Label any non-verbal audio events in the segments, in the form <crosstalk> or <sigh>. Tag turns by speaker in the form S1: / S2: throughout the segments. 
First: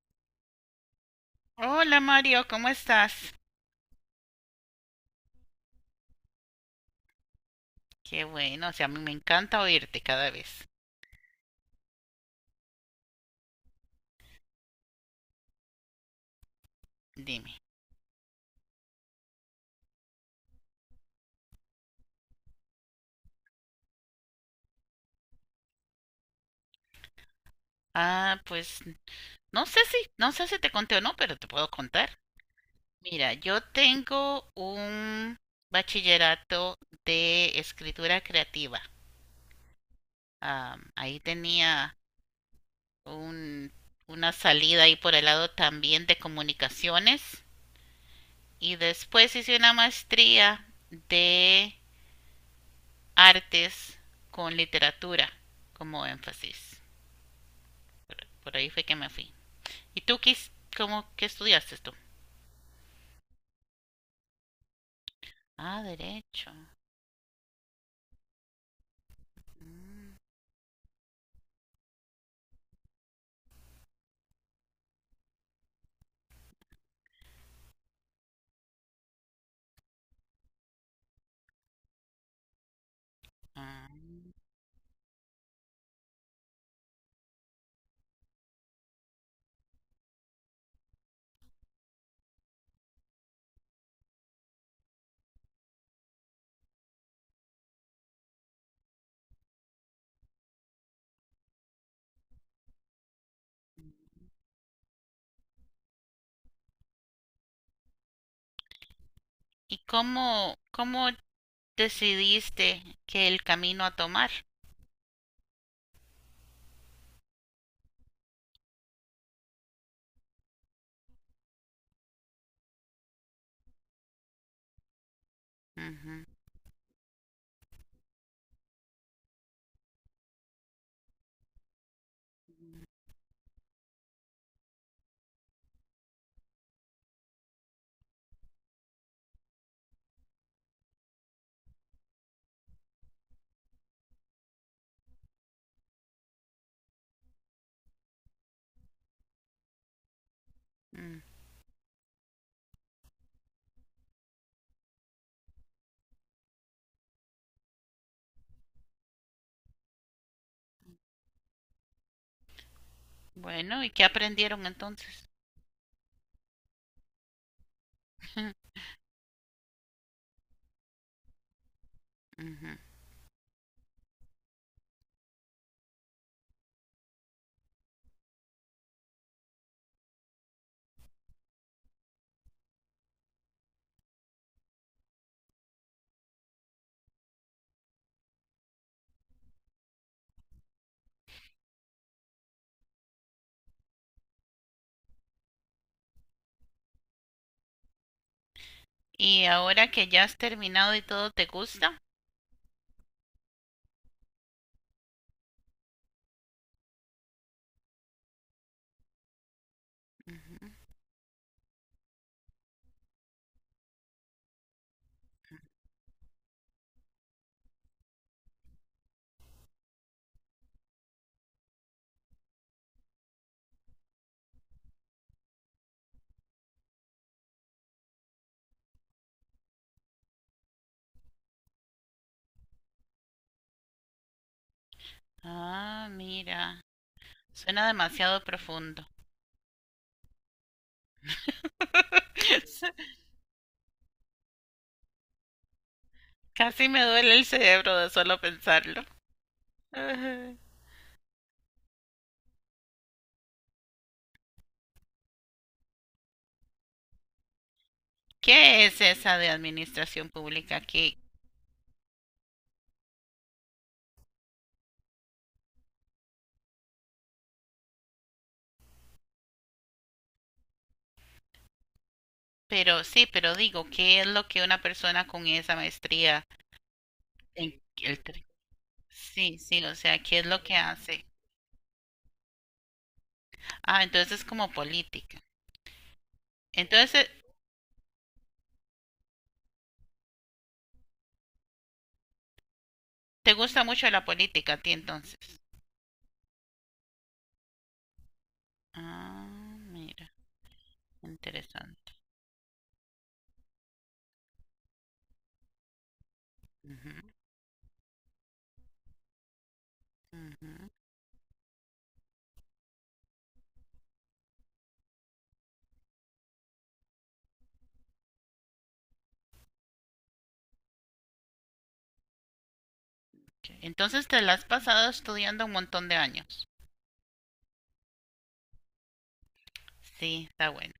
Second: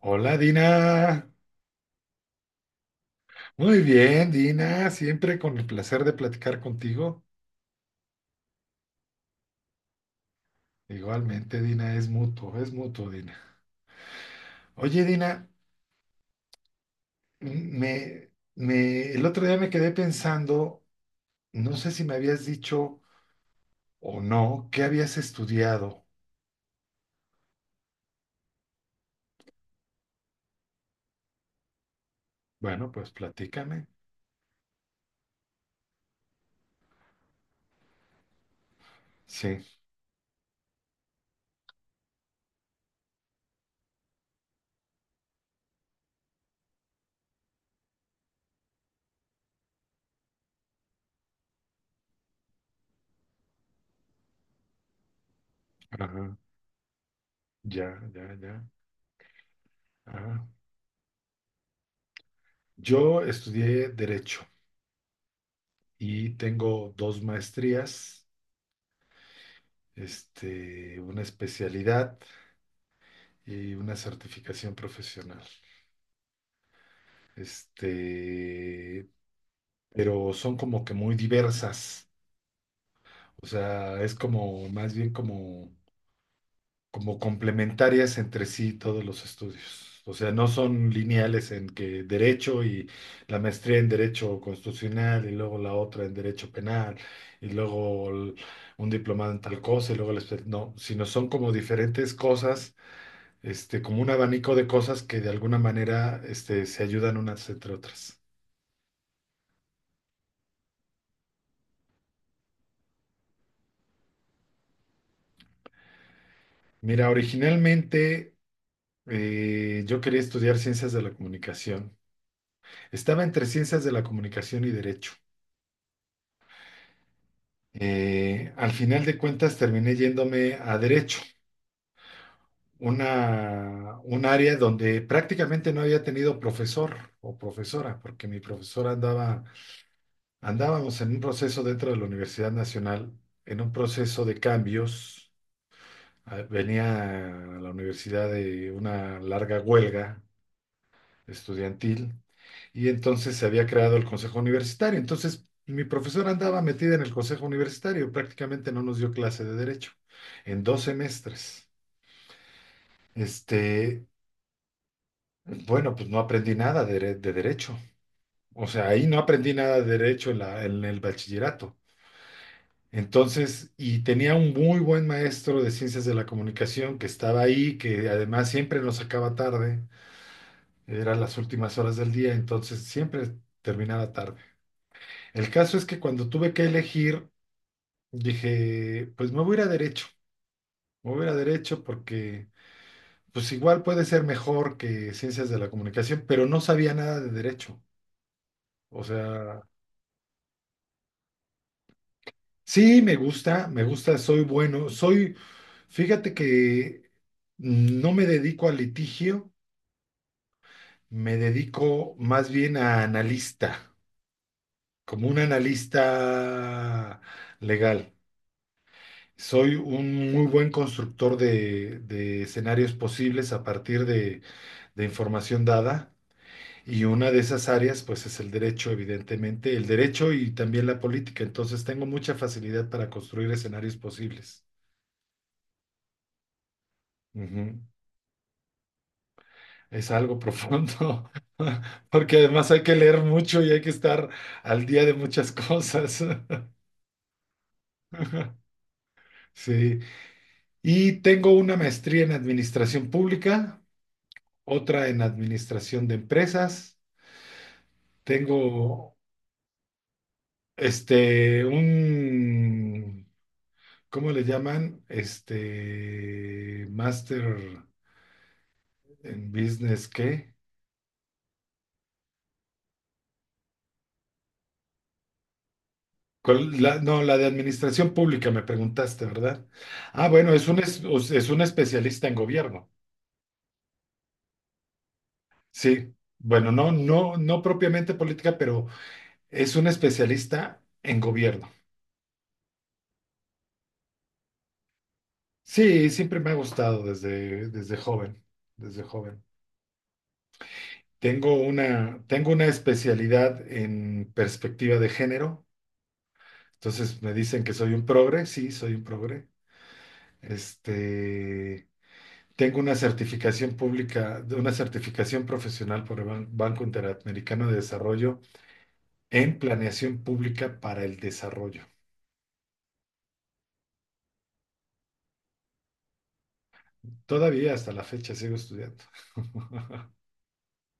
S1: Hola Dina,
S2: Hola Mario, ¿cómo estás?
S1: muy bien Dina, siempre con el placer de platicar contigo.
S2: Qué bueno, o sea, a mí me encanta oírte cada vez.
S1: Igualmente Dina, es mutuo Dina. Oye Dina,
S2: Dime.
S1: el otro día me quedé pensando, no sé si me habías dicho o no, ¿qué habías estudiado?
S2: Ah, pues no sé si te conté o no, pero te puedo contar.
S1: Bueno, pues
S2: Mira, yo
S1: platícame.
S2: tengo un bachillerato de escritura creativa.
S1: Sí,
S2: Ah, ahí tenía un, una salida ahí por el lado también de comunicaciones y después hice una maestría de artes con literatura como
S1: ajá,
S2: énfasis.
S1: ya,
S2: Por,
S1: ya,
S2: por
S1: ya.
S2: ahí fue que me fui. ¿Y tú
S1: Ajá.
S2: qué estudiaste tú?
S1: Yo estudié Derecho
S2: Ah,
S1: y
S2: derecho.
S1: tengo dos maestrías, una especialidad y una certificación profesional. Este, pero son como que muy diversas. O
S2: Ah.
S1: sea, es como más bien como, como complementarias entre sí todos los estudios. O sea, no son lineales en que derecho y la maestría en derecho constitucional y luego la otra en derecho penal y luego un diplomado en tal cosa y luego no, sino son como diferentes cosas, como un abanico de cosas que de alguna manera, se ayudan unas entre otras.
S2: ¿Y cómo decidiste que el camino a tomar?
S1: Mira, originalmente, yo quería estudiar ciencias de la comunicación. Estaba entre ciencias de la comunicación y derecho.
S2: Ujú,
S1: Al final de cuentas terminé yéndome a derecho, un área donde prácticamente no había tenido profesor o profesora, porque mi profesora andaba, andábamos en un proceso dentro de la Universidad Nacional, en un proceso de cambios. Ah, venía a la universidad de una larga huelga
S2: mm.
S1: estudiantil y entonces se había creado el consejo universitario. Entonces mi profesora andaba metida en el consejo universitario, prácticamente no nos dio clase de derecho en dos semestres.
S2: Bueno, ¿y
S1: Este,
S2: qué aprendieron entonces?
S1: bueno, pues no aprendí nada de, de derecho. O
S2: <laughs>
S1: sea, ahí no aprendí nada de derecho en en el bachillerato.
S2: Ujú.
S1: Entonces, y tenía un muy buen maestro de ciencias de la comunicación que estaba ahí, que además siempre nos sacaba tarde. Eran las últimas horas del día, entonces siempre terminaba tarde. El caso es que cuando tuve que elegir, dije, pues me voy a ir a derecho, me voy a ir a derecho porque pues igual puede ser mejor que ciencias de la comunicación, pero no sabía nada de derecho. O
S2: ¿Y
S1: sea,
S2: ahora que ya has terminado y todo te gusta?
S1: sí, me gusta, soy bueno, soy, fíjate que no me dedico al litigio,
S2: Ujú.
S1: me dedico más bien a analista, como un analista legal. Soy un muy buen constructor de escenarios posibles a partir de información dada y una de esas áreas pues es el derecho, evidentemente, el derecho y también la política. Entonces tengo mucha facilidad para construir escenarios posibles.
S2: Ah, mira,
S1: Ujú.
S2: suena demasiado profundo.
S1: Es algo profundo <laughs> porque además hay que
S2: <laughs>
S1: leer mucho y hay que estar al día de muchas cosas. <laughs>
S2: Casi me duele el cerebro de solo pensarlo.
S1: Sí.
S2: Ajá.
S1: Y tengo una maestría en administración pública, otra en administración de empresas. Tengo
S2: ¿Qué es esa de administración pública? ¿Qué?
S1: un, ¿cómo le llaman? Master en Business, ¿qué?
S2: Pero sí, pero digo, ¿qué es lo que una persona con esa maestría
S1: ¿Cuál? No, la de
S2: en
S1: administración
S2: el
S1: pública me preguntaste,
S2: Sí,
S1: ¿verdad?
S2: sí, o sea,
S1: Ah,
S2: ¿qué es
S1: bueno,
S2: lo que hace?
S1: es un especialista en gobierno.
S2: Ah, entonces es como política.
S1: Sí. Bueno, no,
S2: Entonces,
S1: no, no propiamente política, pero es un especialista en gobierno.
S2: ¿te gusta mucho la política a ti entonces?
S1: Sí, siempre me ha gustado desde, desde joven, desde joven.
S2: Ah, mira, interesante.
S1: Tengo una especialidad en perspectiva de género.
S2: Ujú,
S1: Entonces me dicen que soy un progre, sí, soy un progre.
S2: ujú.
S1: Este, tengo una certificación pública, de una certificación profesional por el Banco Interamericano de Desarrollo en planeación pública para el desarrollo.
S2: Ok. Entonces te la has pasado estudiando un montón de años.
S1: Todavía hasta la fecha sigo estudiando. <laughs>
S2: Sí, está bueno.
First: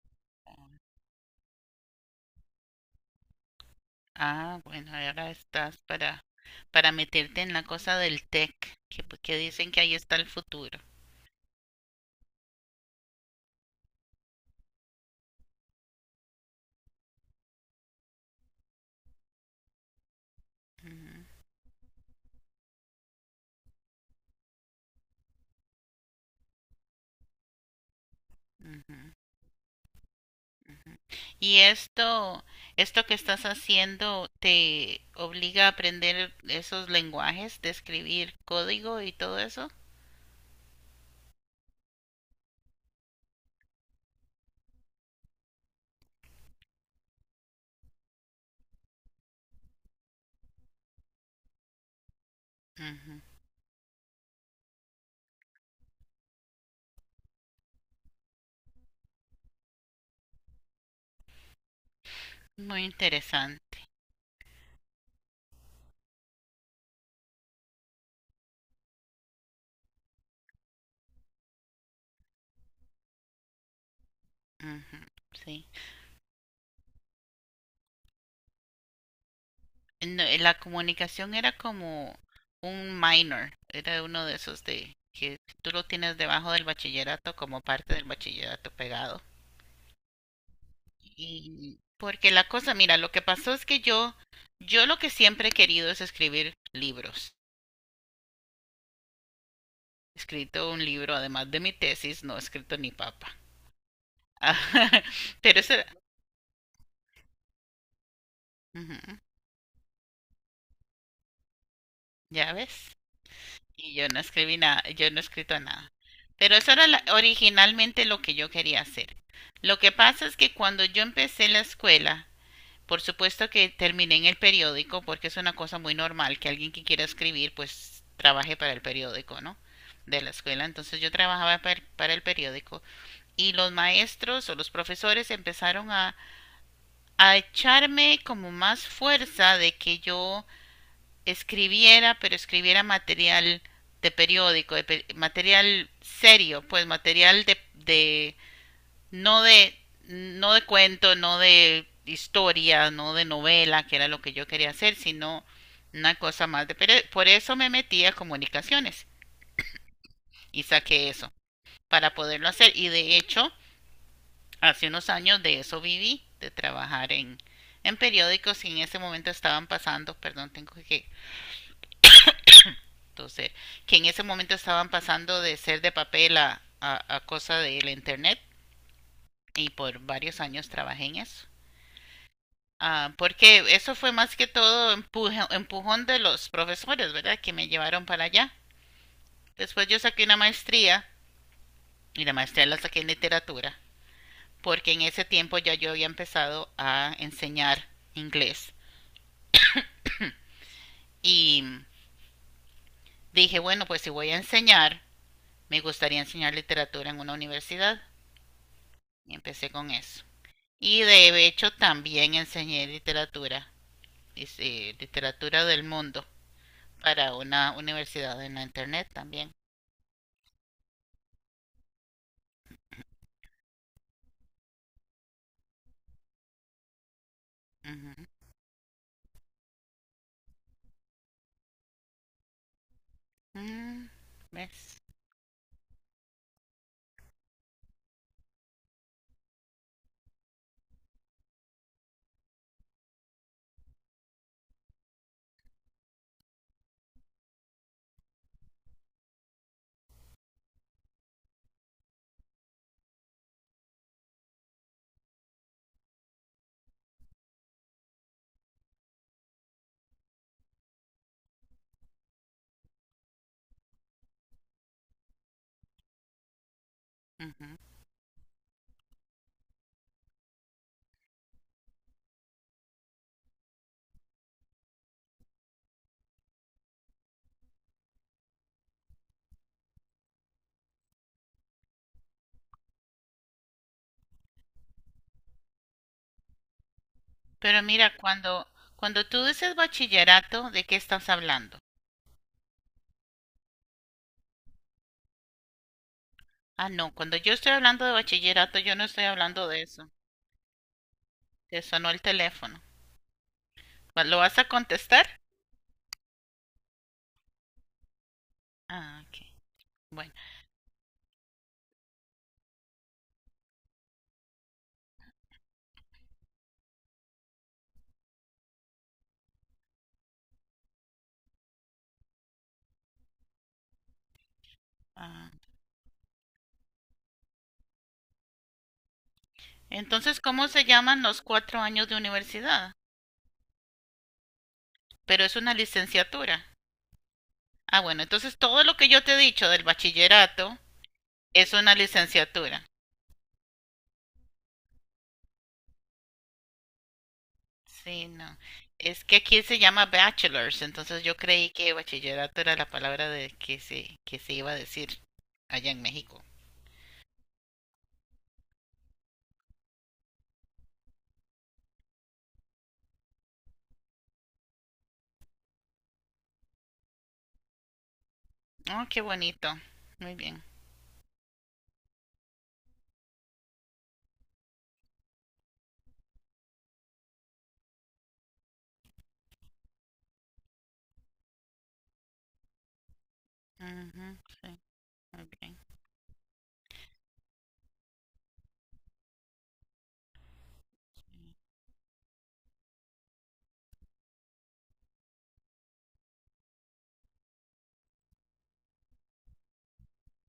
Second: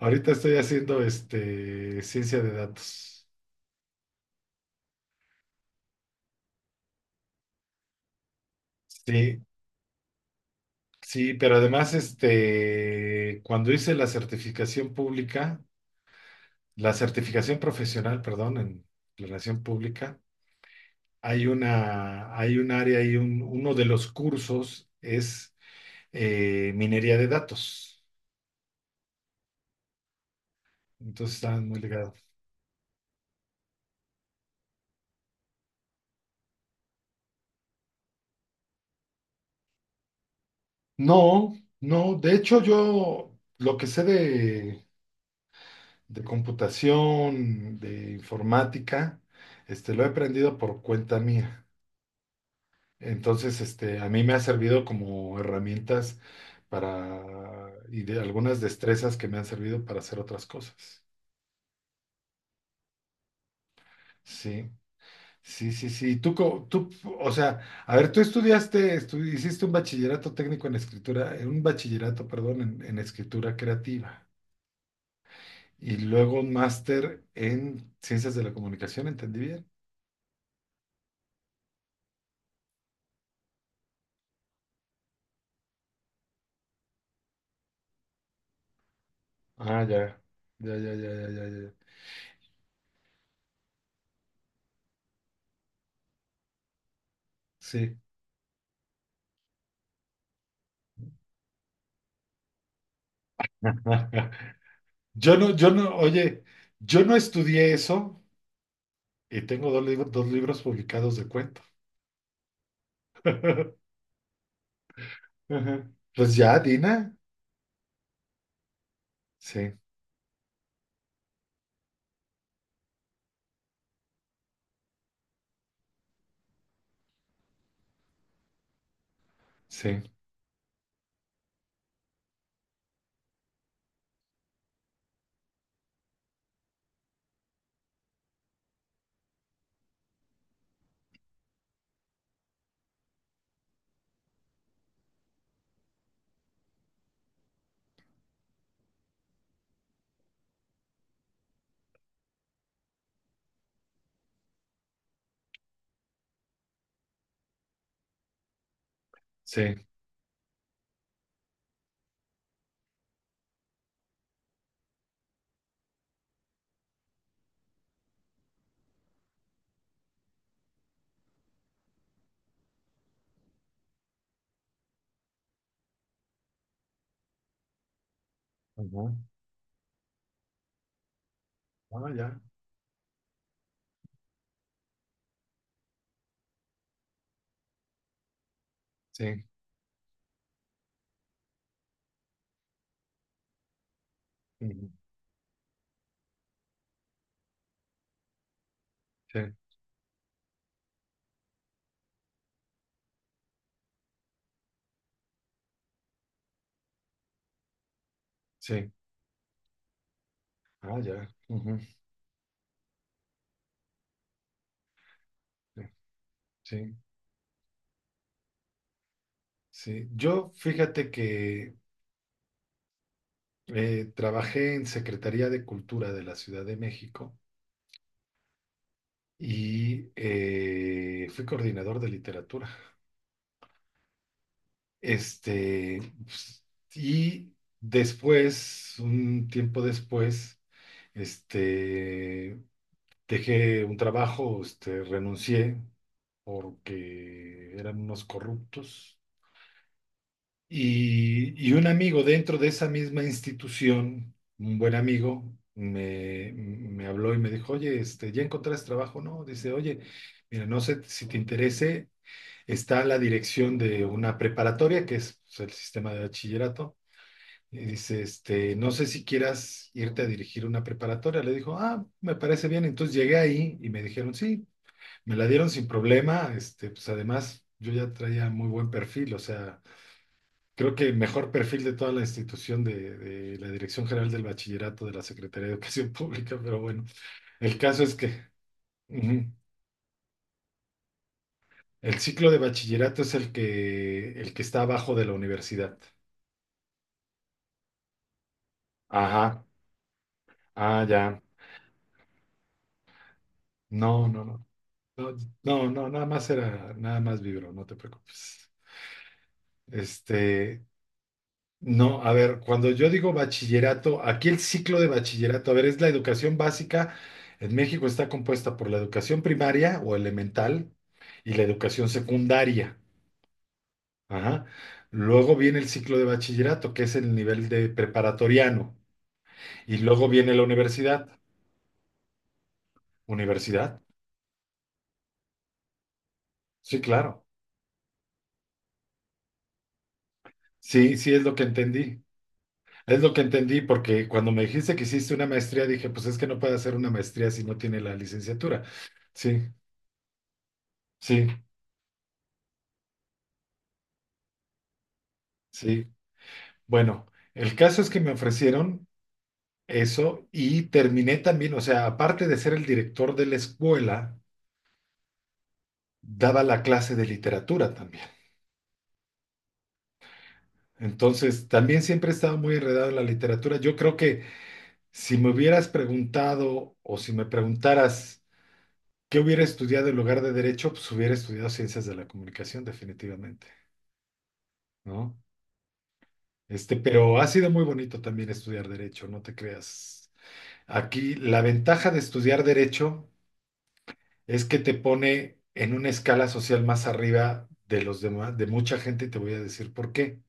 S1: Ahorita estoy haciendo, ciencia de datos.
S2: Ah, bueno, ahora estás para meterte en la cosa del tech, que, que
S1: Sí.
S2: dicen que ahí está el futuro.
S1: Sí, pero además, cuando hice la certificación pública, la certificación profesional, perdón, en relación pública,
S2: Ujú,
S1: hay una, hay un área y un, uno de los cursos es, minería de datos.
S2: ujú, ujú.
S1: Entonces
S2: Y
S1: están muy ligados.
S2: esto que estás haciendo te obliga a aprender esos lenguajes de escribir código y todo eso.
S1: No, no, de hecho yo lo que sé de computación, de informática, lo he aprendido por cuenta mía.
S2: Ujú,
S1: Entonces, a mí me ha servido como herramientas para, y de algunas destrezas que me han servido para hacer otras cosas.
S2: muy interesante.
S1: Sí, sí, sí, sí. Tú, tú, o sea, a ver, tú estudiaste, hiciste un bachillerato técnico en escritura, un bachillerato, perdón, en escritura creativa
S2: Ujú, sí.
S1: y luego un máster en ciencias de la comunicación, ¿entendí bien?
S2: No, la comunicación era como un minor, era uno de esos de que tú lo tienes debajo del bachillerato como parte del bachillerato pegado.
S1: Ah, ya, ya, ya, ya, ya, ya, ya, ya.
S2: Y porque la cosa, mira, lo que pasó es que yo lo que siempre he querido es escribir libros.
S1: Sí.
S2: He escrito un libro, además de mi tesis, no he escrito ni papa.
S1: <laughs>
S2: <laughs>
S1: Yo no,
S2: Pero
S1: yo
S2: eso era-
S1: no, oye, yo no estudié eso.
S2: Ujú,
S1: Y tengo dos libros publicados de cuento.
S2: ya ves.
S1: <laughs>
S2: Y yo no escribí nada, yo no he escrito
S1: Ujú.
S2: nada.
S1: Pues
S2: Pero
S1: ya,
S2: eso
S1: Dina.
S2: originalmente lo que yo quería hacer.
S1: Sí,
S2: Lo que pasa es que cuando yo empecé la escuela, por supuesto que terminé en el periódico porque es una cosa muy normal que alguien que quiera escribir pues trabaje para el periódico, ¿no?
S1: sí,
S2: De la escuela. Entonces yo trabajaba para el periódico y los maestros o los profesores empezaron a echarme como más fuerza de que yo escribiera, pero escribiera material de periódico, de material serio, pues material de no no de cuento, no de historia, no de novela, que era lo que yo quería hacer, sino una cosa más de... Pero por eso me metí a comunicaciones
S1: sí.
S2: y saqué eso, para poderlo hacer. Y de hecho, hace unos años de eso viví, de trabajar en periódicos y en ese momento estaban pasando, perdón, tengo que toser, que en ese momento estaban pasando de ser de papel a cosa del internet
S1: Ujú.
S2: y por varios años trabajé en eso.
S1: Ah, ya.
S2: Ah, porque eso fue más que todo empujón de los profesores, ¿verdad? Que me llevaron para allá.
S1: Sí,
S2: Después yo saqué una maestría y la maestría la saqué en literatura,
S1: ujú,
S2: porque en ese tiempo ya yo había empezado a enseñar inglés.
S1: sí,
S2: Y dije, bueno, pues si voy a enseñar, me gustaría enseñar literatura en una universidad.
S1: sí.
S2: Y empecé con eso.
S1: Ah,
S2: Y
S1: ya.
S2: de hecho
S1: Ujú,
S2: también enseñé literatura, dice, literatura
S1: sí,
S2: del mundo,
S1: sí,
S2: para una universidad en la internet también.
S1: sí. Yo, fíjate que, trabajé en Secretaría de Cultura de la Ciudad de México
S2: Ujú.
S1: y, fui coordinador de literatura.
S2: Mm, ¿ves?
S1: Pues, y después, un tiempo después, este, dejé un trabajo, renuncié porque eran unos corruptos. Y un amigo dentro de esa misma institución, un buen amigo, me habló y me dijo, oye, ¿ya encontraste trabajo? No, dice, oye, mira, no sé si te interese, está la dirección de una preparatoria, que es pues, el sistema de bachillerato,
S2: Ujú.
S1: y dice, no sé si quieras irte a dirigir una preparatoria. Le dijo, ah, me parece bien. Entonces llegué ahí y me dijeron, sí, me la dieron sin problema. Pues además yo ya traía muy buen perfil, o sea, creo que el mejor perfil de toda la institución de la Dirección General del Bachillerato de la Secretaría de Educación <laughs> Pública, pero bueno, el
S2: Pero
S1: caso
S2: mira,
S1: es que
S2: cuando tú
S1: ujú,
S2: dices bachillerato, ¿de qué estás hablando?
S1: el ciclo de bachillerato es el que está abajo de la universidad.
S2: Ah, no, cuando yo estoy hablando de bachillerato, yo no estoy
S1: Ajá,
S2: hablando de eso.
S1: ah, ya.
S2: Te sonó el teléfono.
S1: No,
S2: ¿Lo
S1: no,
S2: vas
S1: no.
S2: a contestar?
S1: No, no, no, nada más era, nada más vibro, no te preocupes.
S2: Ah, ok. Bueno.
S1: Este, no, a ver, cuando yo digo bachillerato, aquí el ciclo de bachillerato, a ver, es la educación básica. En México está compuesta por la educación primaria o elemental y la educación secundaria. Ajá.
S2: Ah,
S1: Luego viene el ciclo de bachillerato, que es el nivel de preparatoriano. Y luego
S2: entonces,
S1: viene la
S2: ¿cómo se llaman
S1: universidad.
S2: los cuatro años de universidad?
S1: ¿Universidad?
S2: Pero es una licenciatura.
S1: Sí, claro.
S2: Ah, bueno, entonces todo lo que yo te he dicho del bachillerato
S1: Sí, sí es lo que
S2: es una
S1: entendí.
S2: licenciatura.
S1: Es lo que entendí, porque cuando me dijiste que hiciste una maestría, dije, pues es que no puede hacer una maestría si no tiene la
S2: Sí, no.
S1: licenciatura.
S2: Es que aquí
S1: Sí,
S2: se llama bachelors, entonces yo
S1: sí,
S2: creí que bachillerato era la palabra de que se iba a decir allá en
S1: sí.
S2: México.
S1: Bueno, el caso es que me ofrecieron eso y terminé también, o sea, aparte de ser el director de la escuela, daba la clase de literatura también.
S2: Oh, qué bonito. Muy bien.
S1: Entonces, también siempre he estado muy enredado en la literatura. Yo creo que si me hubieras preguntado o si me preguntaras qué hubiera estudiado en lugar de derecho, pues hubiera estudiado ciencias de la comunicación, definitivamente.
S2: Ujú, sí,
S1: ¿No?
S2: muy bien.
S1: Pero ha sido muy bonito también estudiar derecho, no te creas. Aquí la ventaja de estudiar derecho es que te pone en una escala social más arriba de los demás, de mucha gente, y te voy a decir por qué.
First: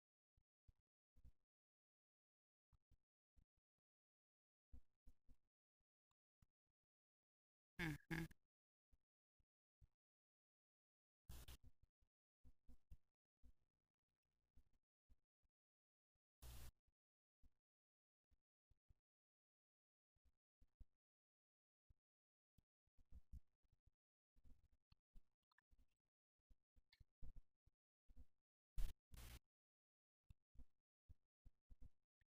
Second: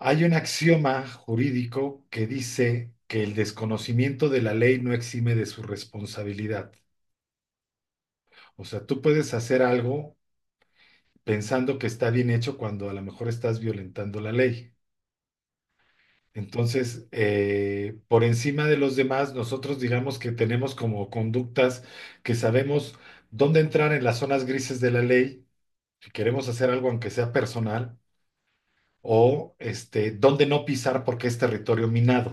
S1: Hay un axioma jurídico que dice que el desconocimiento de la ley no exime de su responsabilidad.
S2: Ujú.
S1: O sea, tú puedes hacer algo pensando que está bien hecho cuando a lo mejor estás violentando la ley. Entonces, por encima de los demás, nosotros digamos que tenemos como conductas que sabemos dónde entrar en las zonas grises de la ley, si queremos hacer algo aunque sea personal, o dónde no pisar porque es territorio minado.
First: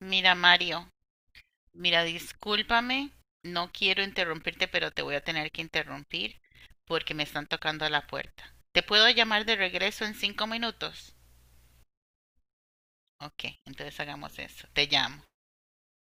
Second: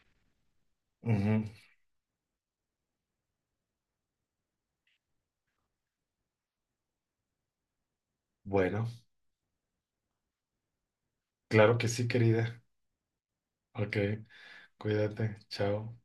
S2: Mira, Mario,
S1: Ujú.
S2: mira, discúlpame, no quiero interrumpirte, pero te voy a tener que interrumpir porque me están tocando a la puerta. ¿Te
S1: Bueno,
S2: puedo llamar de regreso en 5 minutos?
S1: claro que sí, querida.
S2: Ok,
S1: Ok,
S2: entonces hagamos eso. Te llamo.
S1: cuídate, chao.